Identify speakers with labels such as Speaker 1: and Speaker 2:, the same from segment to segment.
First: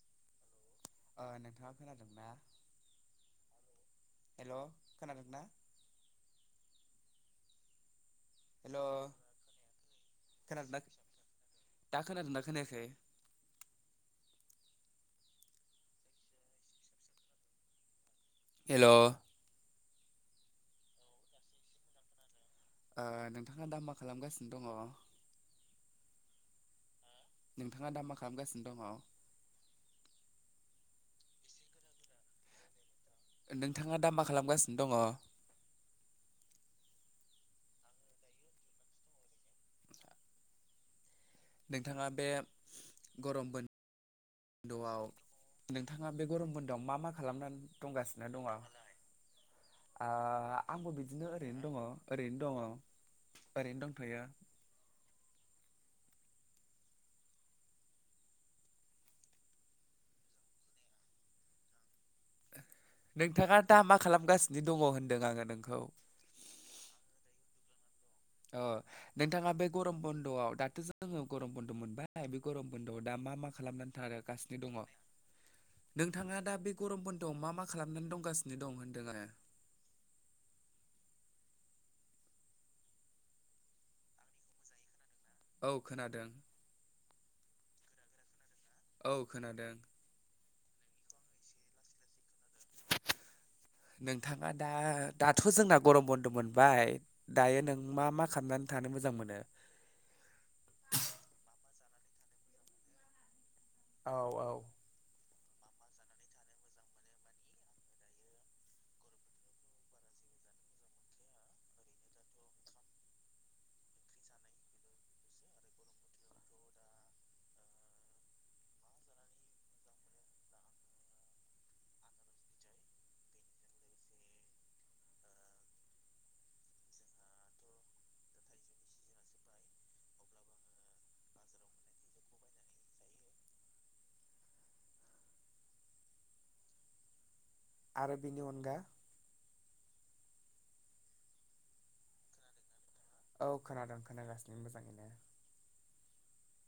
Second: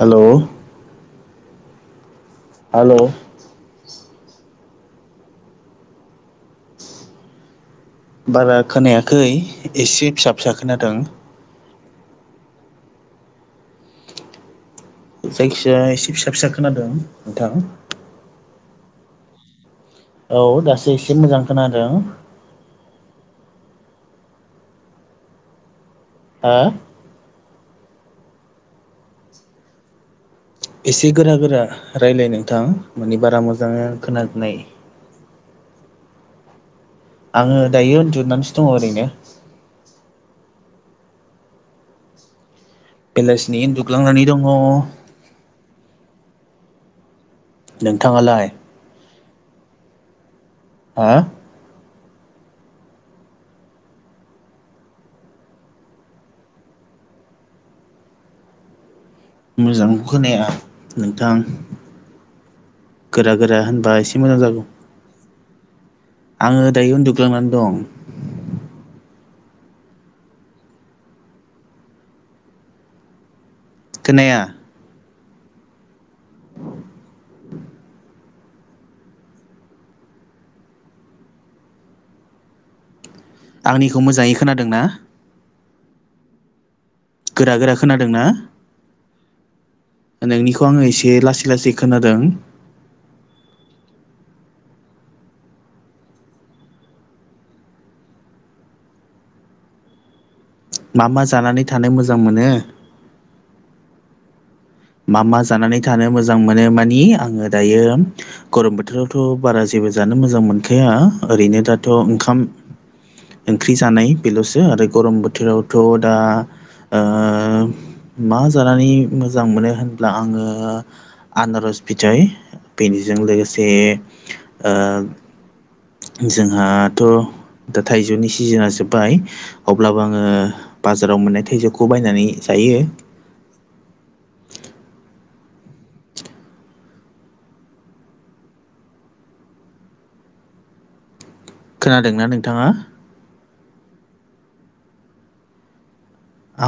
Speaker 1: Hello
Speaker 2: अ नोंथाङा खोनादोंना?
Speaker 1: हेल'
Speaker 2: हेल' खोनादोंना?
Speaker 1: बारा
Speaker 2: हेल'
Speaker 1: खोनायाखै एसे फिसा फिसा
Speaker 2: खोनादोंना
Speaker 1: खोनादों।
Speaker 2: दा खोनादोंना खोनायाखै?
Speaker 1: जायखिजाया एसे फिसा फिसा खोनादों नोंथां।
Speaker 2: हेल'
Speaker 1: औ दासो एसे मोजां खोनादों
Speaker 2: नोंथाङा दा मा खालामगासिनो दङ?
Speaker 1: हा
Speaker 2: नोंथाङा दा मा खालामगासिनो दङ?
Speaker 1: एसे गोरा गोरा रायज्लाय नोंथां माने बारा
Speaker 2: नोंथाङा
Speaker 1: मोजाङैनो
Speaker 2: दा मा
Speaker 1: खोननाय
Speaker 2: खालामगासिनो दङ
Speaker 1: आङो दायो उन्दुनानैसो दङ ओरैनो
Speaker 2: आा नोंथाङा बे गरम
Speaker 1: बेलासिनि उन्दुग्लांनानै दङ।
Speaker 2: बन्द'आव नोंथाङा बे गरम बोन्दोआव मा मा खालामनानै दंगासिनो
Speaker 1: नोंथाङालाय
Speaker 2: दङालाय? आंबो
Speaker 1: हा
Speaker 2: बिदिनो ओरैनो दङ ओरैनो दङ ओरैनो दंथ'यो।
Speaker 1: मोजां खोनाया नोंथां। गोरा गोरा
Speaker 2: नोंथाङा दा
Speaker 1: होनबा
Speaker 2: मा
Speaker 1: एसे मोजां
Speaker 2: खालामगासिनो
Speaker 1: जागौ
Speaker 2: दङ होनदों आङो नोंखौ?
Speaker 1: आङो दायो उन्दुग्लांनानै दं।
Speaker 2: अ नोंथाङा बे गरम बन्द'आव दाथ' जोङो गरम बन्द' मोनबाय बे गरम बन्द'आव दा मा मा खालामनानै
Speaker 1: खोनाया
Speaker 2: थारगासिनो दङ? नोंथाङा दा बे गरमआव मा मा खालामनानै दंगासि दं होनदों आरो?
Speaker 1: आंनिखौ मोजाङै खोनादों ना?
Speaker 2: औ खोनादों।
Speaker 1: गोरा गोरा खोनादों ना?
Speaker 2: औ खोनादों
Speaker 1: नोंनिखौ आङो एसे लासै लासै खोनादों।
Speaker 2: नोंथाङा दा दाथ' जोंना गरम बन्द' मोनबाय दायो नों मा मा खालामनानै थानो मोजां मोनो?
Speaker 1: मा मा जानानै थानो मोजां मोनो
Speaker 2: औ औ
Speaker 1: मा मा जानानै थानो मोजां मोनो मानि आङो दायो गरम बोथोरावथ' बारा जेबो जानो मोजां मोनखाया ओरैनो दाथ' ओंखाम ओंख्रि जानाय बेल'सो आरो गरम बोथोरावथ' दा मा जानानै मोजां मोनो होनब्ला आङो आनारस फिथाइ बेनिजों लोगोसे ओ जोंहाथ' दा थाइजौनि सिजोन जोब्बाय अब्लाबो आङो बाजाराव मोननाय थाइजौखौ बायनानै जायो।
Speaker 2: आरो बेनि अनगा
Speaker 1: खोनादोंना नोंथाङा?
Speaker 2: औ खोनादों खोनागासिनो मोजाङैनो।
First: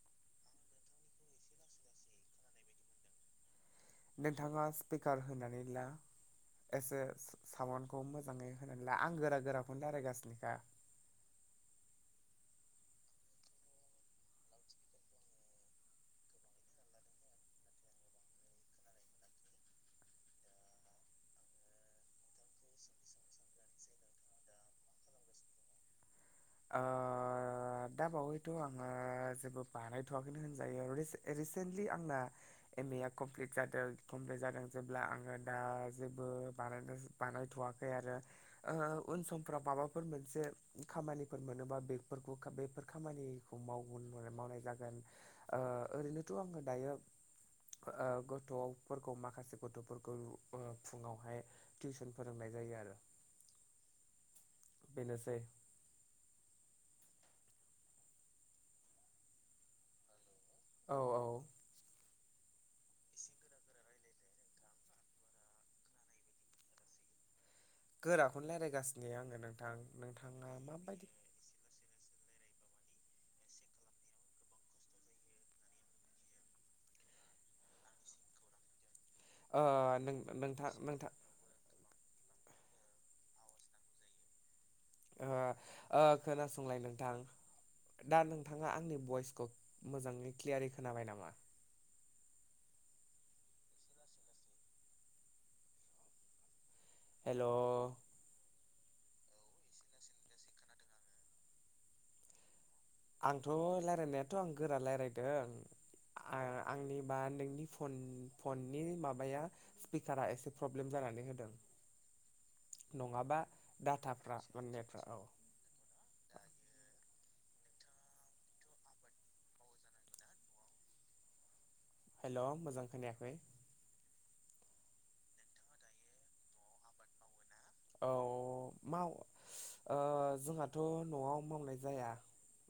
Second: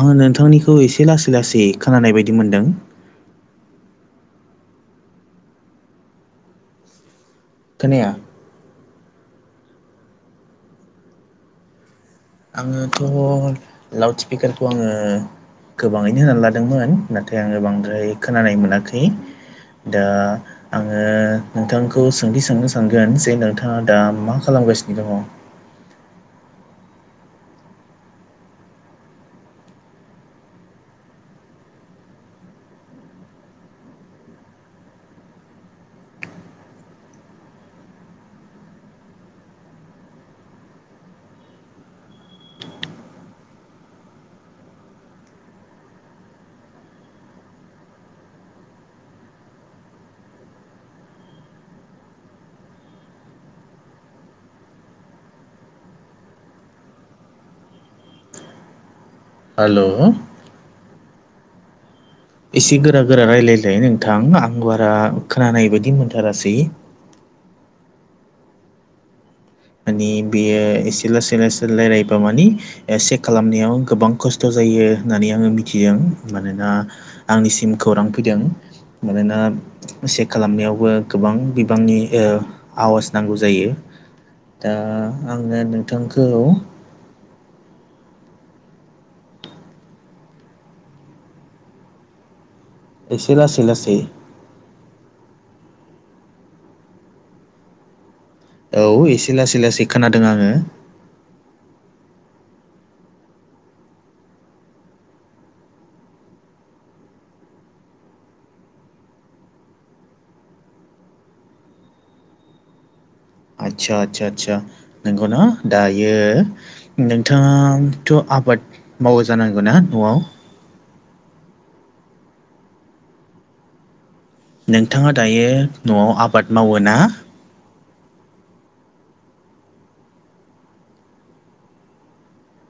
Speaker 1: आङो नोंथांनिखौ एसे लासै लासै खोनानाय बायदि मोनदों।
Speaker 2: नोंथाङा स्पिकार होनानै ला एसे साउन्डखौ
Speaker 1: खोनाया
Speaker 2: मोजाङै होनला आं गोरा गोराखौनो दारायगासिनोखा।
Speaker 1: आङोथ' लाउड स्पिकारखौ आङो गोबाङैनो होनानै लादोंमोन नाथाय आङो बांद्राय खोनानाय मोनाखै। दा आङो नोंथां खौ सोंथि सोंनो सानगोन जे नोंथाङा दा मा खालामगासिनो दङ?
Speaker 2: आ दा बावैथ' आङो जेबो बानायथ'वाखैनो होनजायो आरो रि-रिसेन्टलि आंना एम ए आ कमप्लिट जादों कमप्लिट जादों जेब्ला आङो दा जेबो बानायनो बानायथ'वाखै आरो ओ उन समफ्राव माबाफोर मोनसे खामानि फोर मोनोबा बेफोरखौ बेफोर खामानिखौ माव- मावनाय जागोन। ओ ओरैनोथ' आङो दायो ओ गथ'फोरखौ माखासे गथ'फोरखौ ओ फुङावहाय टिउसन फोरोंनाय जायो आरो बेनोसै
Speaker 1: हेल'
Speaker 2: औ औ
Speaker 1: एसे गोरा गोरा रायलायसायय नोंथां आं बारा खोनानाय बायदि मोनथारासै
Speaker 2: गोराखौनो लायरायगासिनो आङो नों
Speaker 1: माने बेयो एसे लासै लासै लायरायबा मानि ए चेक खालामनायाव गोबां खस्थ' जायो होननानै आङो मिथियो आं मानोना आंनिसिम खौरां फैदों मानोना
Speaker 2: ओ नों
Speaker 1: चेक
Speaker 2: नोंथां
Speaker 1: खालामनायावबो
Speaker 2: नोंथां
Speaker 1: गोबां बिबांनि ओ आवास नांगौ जायो दा
Speaker 2: ओ
Speaker 1: आङो
Speaker 2: ओ
Speaker 1: नोंथांखौ
Speaker 2: खोनासंलाय नोंथां दा नोंथाङा आंनि भइसखौ मोजाङै क्लियारै खोनाबाय नामा
Speaker 1: एसे लासै लासै
Speaker 2: हेल'
Speaker 1: औ एसे लासै लासै खोनादों आङो
Speaker 2: आंथ' लायरायनायाथ' आं गोरा लायरायदों आ-आंनिबा नोंनि फन-फननि माबाया स्पिकारा एसे प्रब्लेम जानानै होदों नङाबा
Speaker 1: आदसा आसा
Speaker 2: डाटाफ्रा
Speaker 1: आसा
Speaker 2: माने नेटफ्रा औ
Speaker 1: नोंगौना दायो नोंथाङाथ' आबाद मावो जानांगौ ना न'आव
Speaker 2: हेल' मोजां खोनायाखै
Speaker 1: नोंथाङा दायो न'आव आबाद मावो ना
Speaker 2: औ माव ओ जोंहाथ' न'आव मावनाय जाया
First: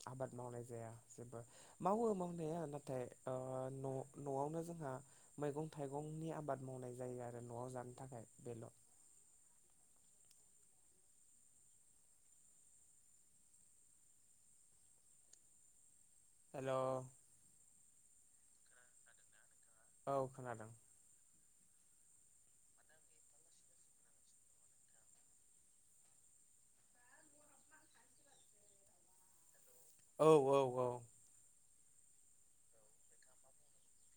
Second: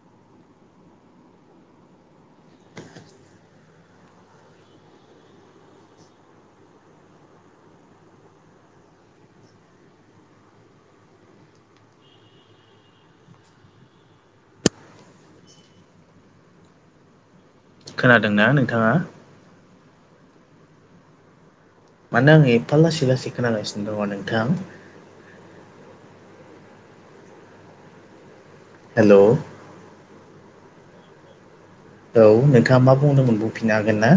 Speaker 2: आबाद मावनाय जाया जेबो मावो मावनाया नाथाय ओ न'-न'आवनो जोंहा मैगं थाइगंनि आबाद मावनाय जायो आरो न'आव जानो थाखाय बेल' हेल'
Speaker 1: खोनादोंना नोंथाङा?
Speaker 2: औ खोनादों
Speaker 1: मानो आङो एफा लासै लासै खोनागासिनो दङ नोंथां हेल'
Speaker 2: औ औ औ
Speaker 1: औ नोंथाङा मा बुंदोंमोन बुंफिननो हागोन ना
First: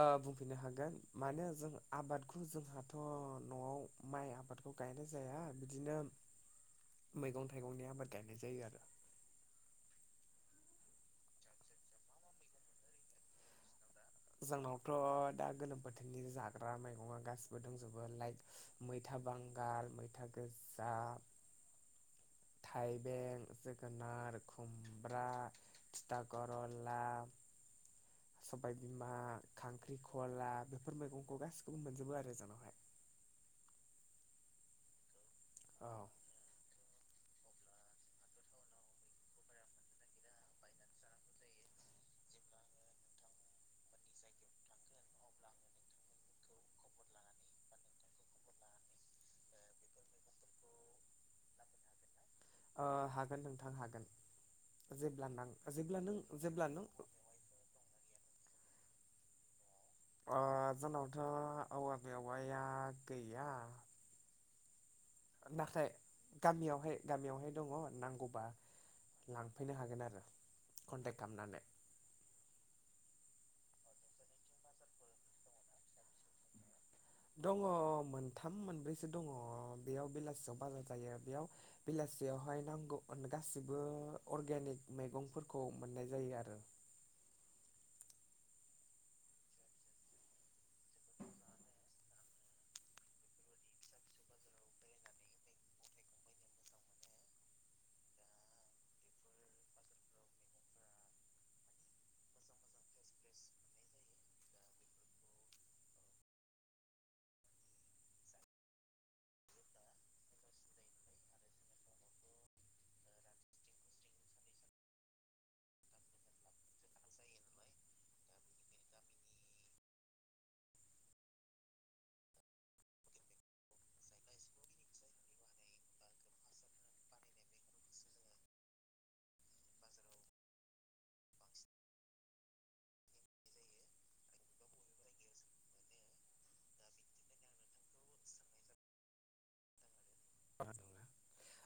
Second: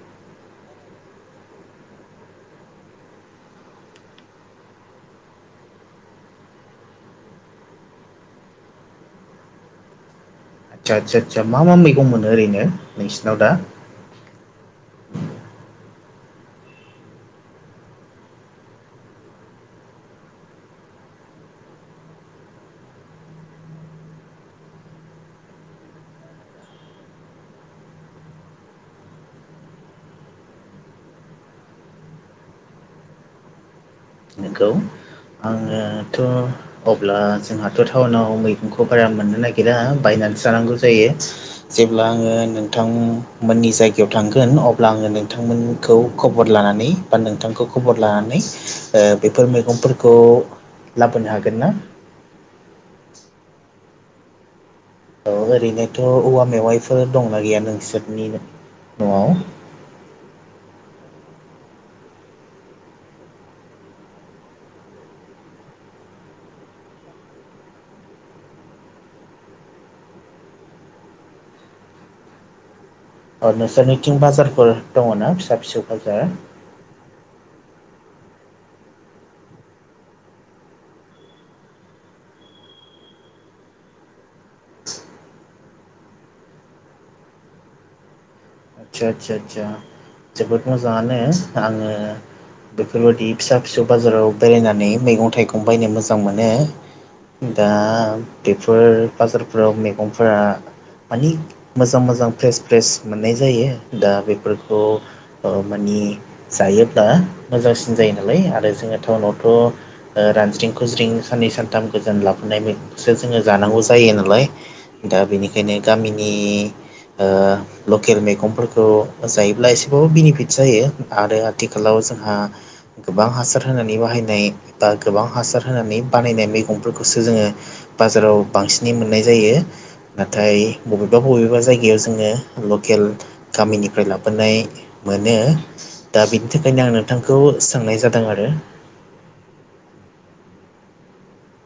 Speaker 2: ओ बुंफिननो हागोन मानो जों आबादखौ जोंहाथ' न'आव माइ आबादखौ गायनाय जाया बिदिनो मैगं थाइगंनि आबाद गायनाय जायो आरो
Speaker 1: आसा आसा आसा मा मा मैगं मोनो ओरैनो नोंसिनाव दा?
Speaker 2: जोंनावथ' दा गोलोम बोथोरनि जाग्रा मैगं गासैबो दंजोबो लाइक मैथा बांगाल मैथा गोजा थाइबें जोगोनार खुमब्रा थिथा कर'ला सबायबिमा खांख्रिखला बेफोर मैगंखौ गासिखौबो मोनजोबो आरो जोंनावहाय
Speaker 1: नोंगौ
Speaker 2: औ
Speaker 1: [unintelligible] अब्ला जोंहाथ' टाउनाव मैगंखौ बारा मोननो नायगिरा बायनानैसो जानांगौ जायो जेब्ला आङो नोंथांमोननि जायगायाव थांगोन अब्ला आङो नोंथांमोन खौ खबर लानानै बा नोंथांखौ खबर लानानै बेफोर मैगंफोरखौ लाबोनो हागोन ना
Speaker 2: ओ हागोन नोंथां हागोन जेब्ला ना जेब्ला नों जेब्ला नों
Speaker 1: मा गैया नोंसोरनि न'आव
Speaker 2: जोंनावथ' औवा मेवाया गैया नाथाय गामियावहाय गामियावहाय दङ नांगौबा लांफैनो हागोन आरो कन्टेक्ट खालामनानै
Speaker 1: औ नोंसोरनिथिं बाजारफोर दङना फिसा फिसौ बाजार
Speaker 2: दङ मोनथाम मोनब्रैसो दङ बेयाव बेलासियाव बाजार जायो बेयाव बेलासियावहाय नांगौ गासिबो अर्गेनिक मैगंफोरखौ मोननाय जायो आरो
Speaker 1: आदसा आदसा आसा जोबोद मोजाङानो आङो बेफोरबायाददि फिसा फिसौ बाजाराव बेरायनानै मैगं थाइगं बायनो मोजां मोनो दा बेफोर बाजारफोराव मैगंफोरा मानि मोजां मोजां फ्रेस फ्रेस मोननाय जायो दा बेफोरखौ माने जायोब्ला मोजांसिन जायो नालाय आरो जोङो टाउनावथ' रानज्रिं खुज्रिं साननै सानथाम गोजान लाबोनायखो जोंङो जानांगौ जायो नालाय दा बेनिखायनो गामिनि लकेल मैगंफोरखौ जायोब्ला एसेबाबो बेनिफिट जायो आरो आथिखालाव जोंहा गोबां हासार होनानै बाहायनाय बा गोबां हासार होनानै बानायनाय मैगंफोरखौसो जोंङो बाजाराव बांसिनै मोननाय जायो नाथाय बबेबा बबेबा जायगायाव जोङो लक लकेल गामिनिफ्राय लाबोनाय मोनो दा बिनि थाखायनो आं नोंथांखौ सोंनाय जादों आरो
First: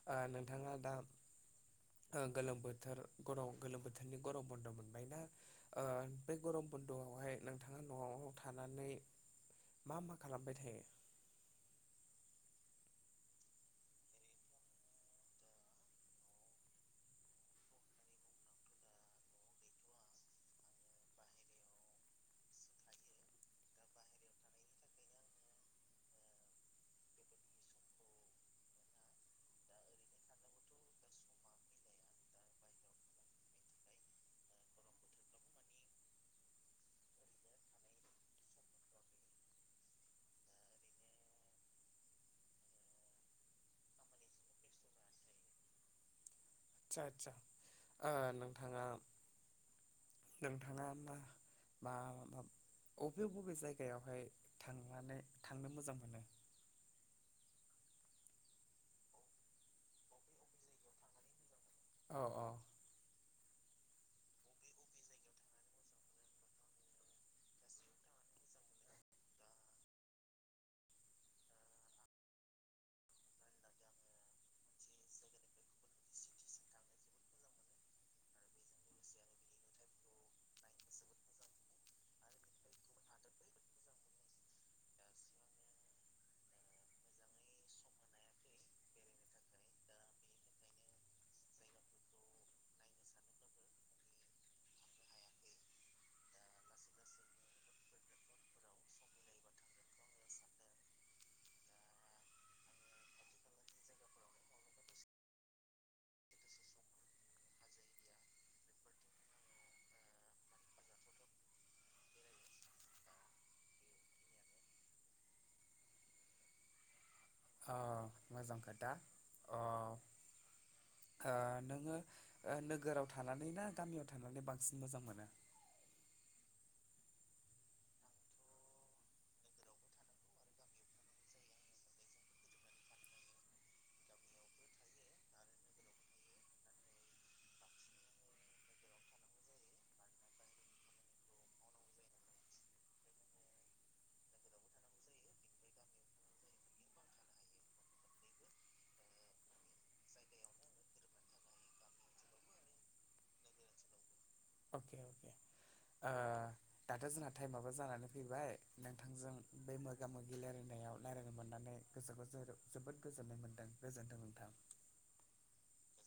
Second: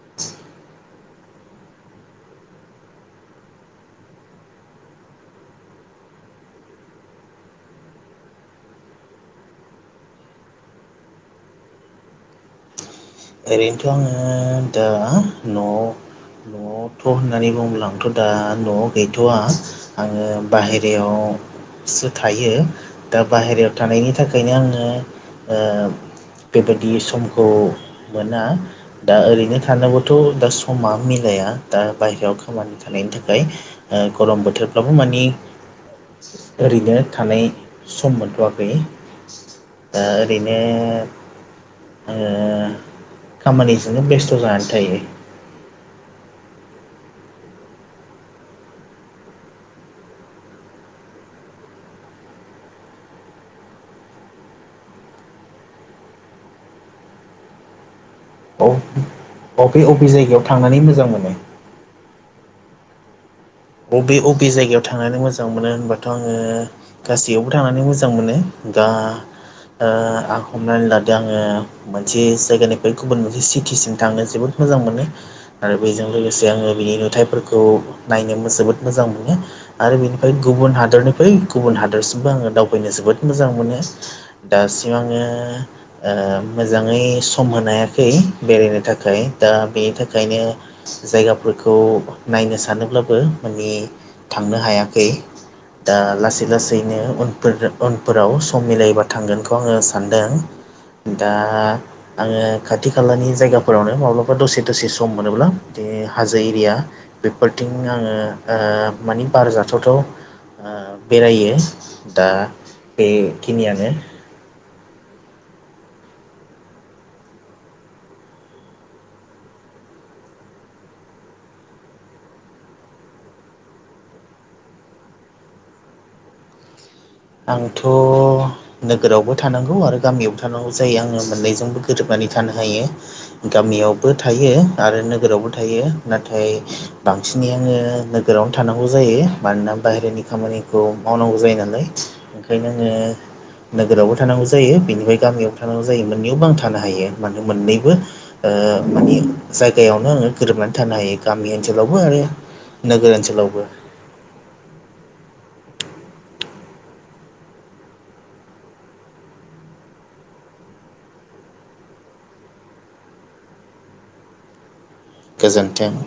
Speaker 2: ना नोंथाङा दा [inaudible] गोलोम बोथोरनि गरम गोलोम बोथोरनि गरम बन्द' मोनबायनाा बे गरम बुन्द'आवहाय नोंथाङा न'आव थानानै मा मा खालामबाय थायो
Speaker 1: ओरैनोथ' आंङो दा न'आव न'आवथ' होननानै बुंबोला आांथ' दा न'आव गैथ'वा आङो बाहेरायाव सु थायो दा बाहेरायाव थानायनि थाखायनो आङो बेबायदि समखौ मोना दा ओरैनो थानाबोथ' दा समा मिलाया दा बाहेरायाव खामानि थानायनि थाखाय गरम बोथोरफ्राबो मानि ओरैनो थानाय सम मोनथ'आाखै दा ओरैनो आङो खामानिजोंनो बेस्थ' जानानै थायो
Speaker 2: आदसा आदसा ओ नोंथाङा नोंथाङामा बा मा बबे बबे जायगायावहाय थांनानै थांनो मोजां मोनो
Speaker 1: अबे बबे जायगायाव थांनानै मोजां मोनो
Speaker 2: औ औ
Speaker 1: बबे बबे जायगायाव थांनानै मोजां मोनो होनबाथ' आङो गासैयावबो थांनानै मोजां मोनो दा आं हमनानै लादो आङो मोनसे जायगानिफ्राय गुबुन मोनसे सिटिसिम थांनो जोबोद मोजां मोनो आरो बेजों लोगोसे आङो बिनि नुथायाइफोरखौ नायनो मोजां जोबोद मोजां मोनो आरो बेनिफ्राय गुबुन हादरनिफ्राय गुबुन हादरसिमबो आङो दावबायनो जोबोद मोजां मोनो दासिम आङो मोजाङै सम होनो हायाखै बेरायनो थाखाय दा बेनि थाखायनो जायगाफोरखौ नायनो सानोब्लाबो माने थांनो हायाखै दा लासै लासैनो उनफोर उनफोराव सम मिलायबा थांगोनखौ आङो सानदों दा आङो खाथि खालानि जायगाफोरावनो माब्लाबा दसे दसे सम मोनोब्ला हाजो एरिया बेफोरथिं आङो मानि बारजाथावथाव बेरायो दा बेखिनियानो
Speaker 2: अ मोजां खोथा अ नोङो नोगोराव थानानै ना गामियाव थानानै बांसिन मोजां मोनो
Speaker 1: आंथ' नोगोरावबो थानांगौ आरो गामियावबो थानांगौ जायो आङो मोननैजोंबो गोरोबनानै थानो हायो गामियावबो थायो आरो नोगोरावबो थायो नाथाय बांसिनै आङो नोगोरावनो थानांगौ जायो मानोना बाहेरनि खामानिखौ मावनांगौ जायो नालाय ओंखायनो आङो नोगोरावबो थानांगौ जायो बेनिफ्राय गामियावबो थानांगौ जायो मोननैयाव बां थानो हायो मानो मोननैबो माने जायगायावनो आङो गोरोबनानै थानो हायो गामि ओनसोलावबो आरो नोगोर ओनसोलावबो
Speaker 2: अके अके आ दाथ' जोंहा टाइमाबबो जानानै फैबाय नोंथांजों बे मोगा मोगि रायज्लायनायाव रायज्लायनो मोननानै गोसोखौ जो जोबोद गोजोननाय मोनदों गोजोन्थों नोंथां
Speaker 1: गोजोन्थों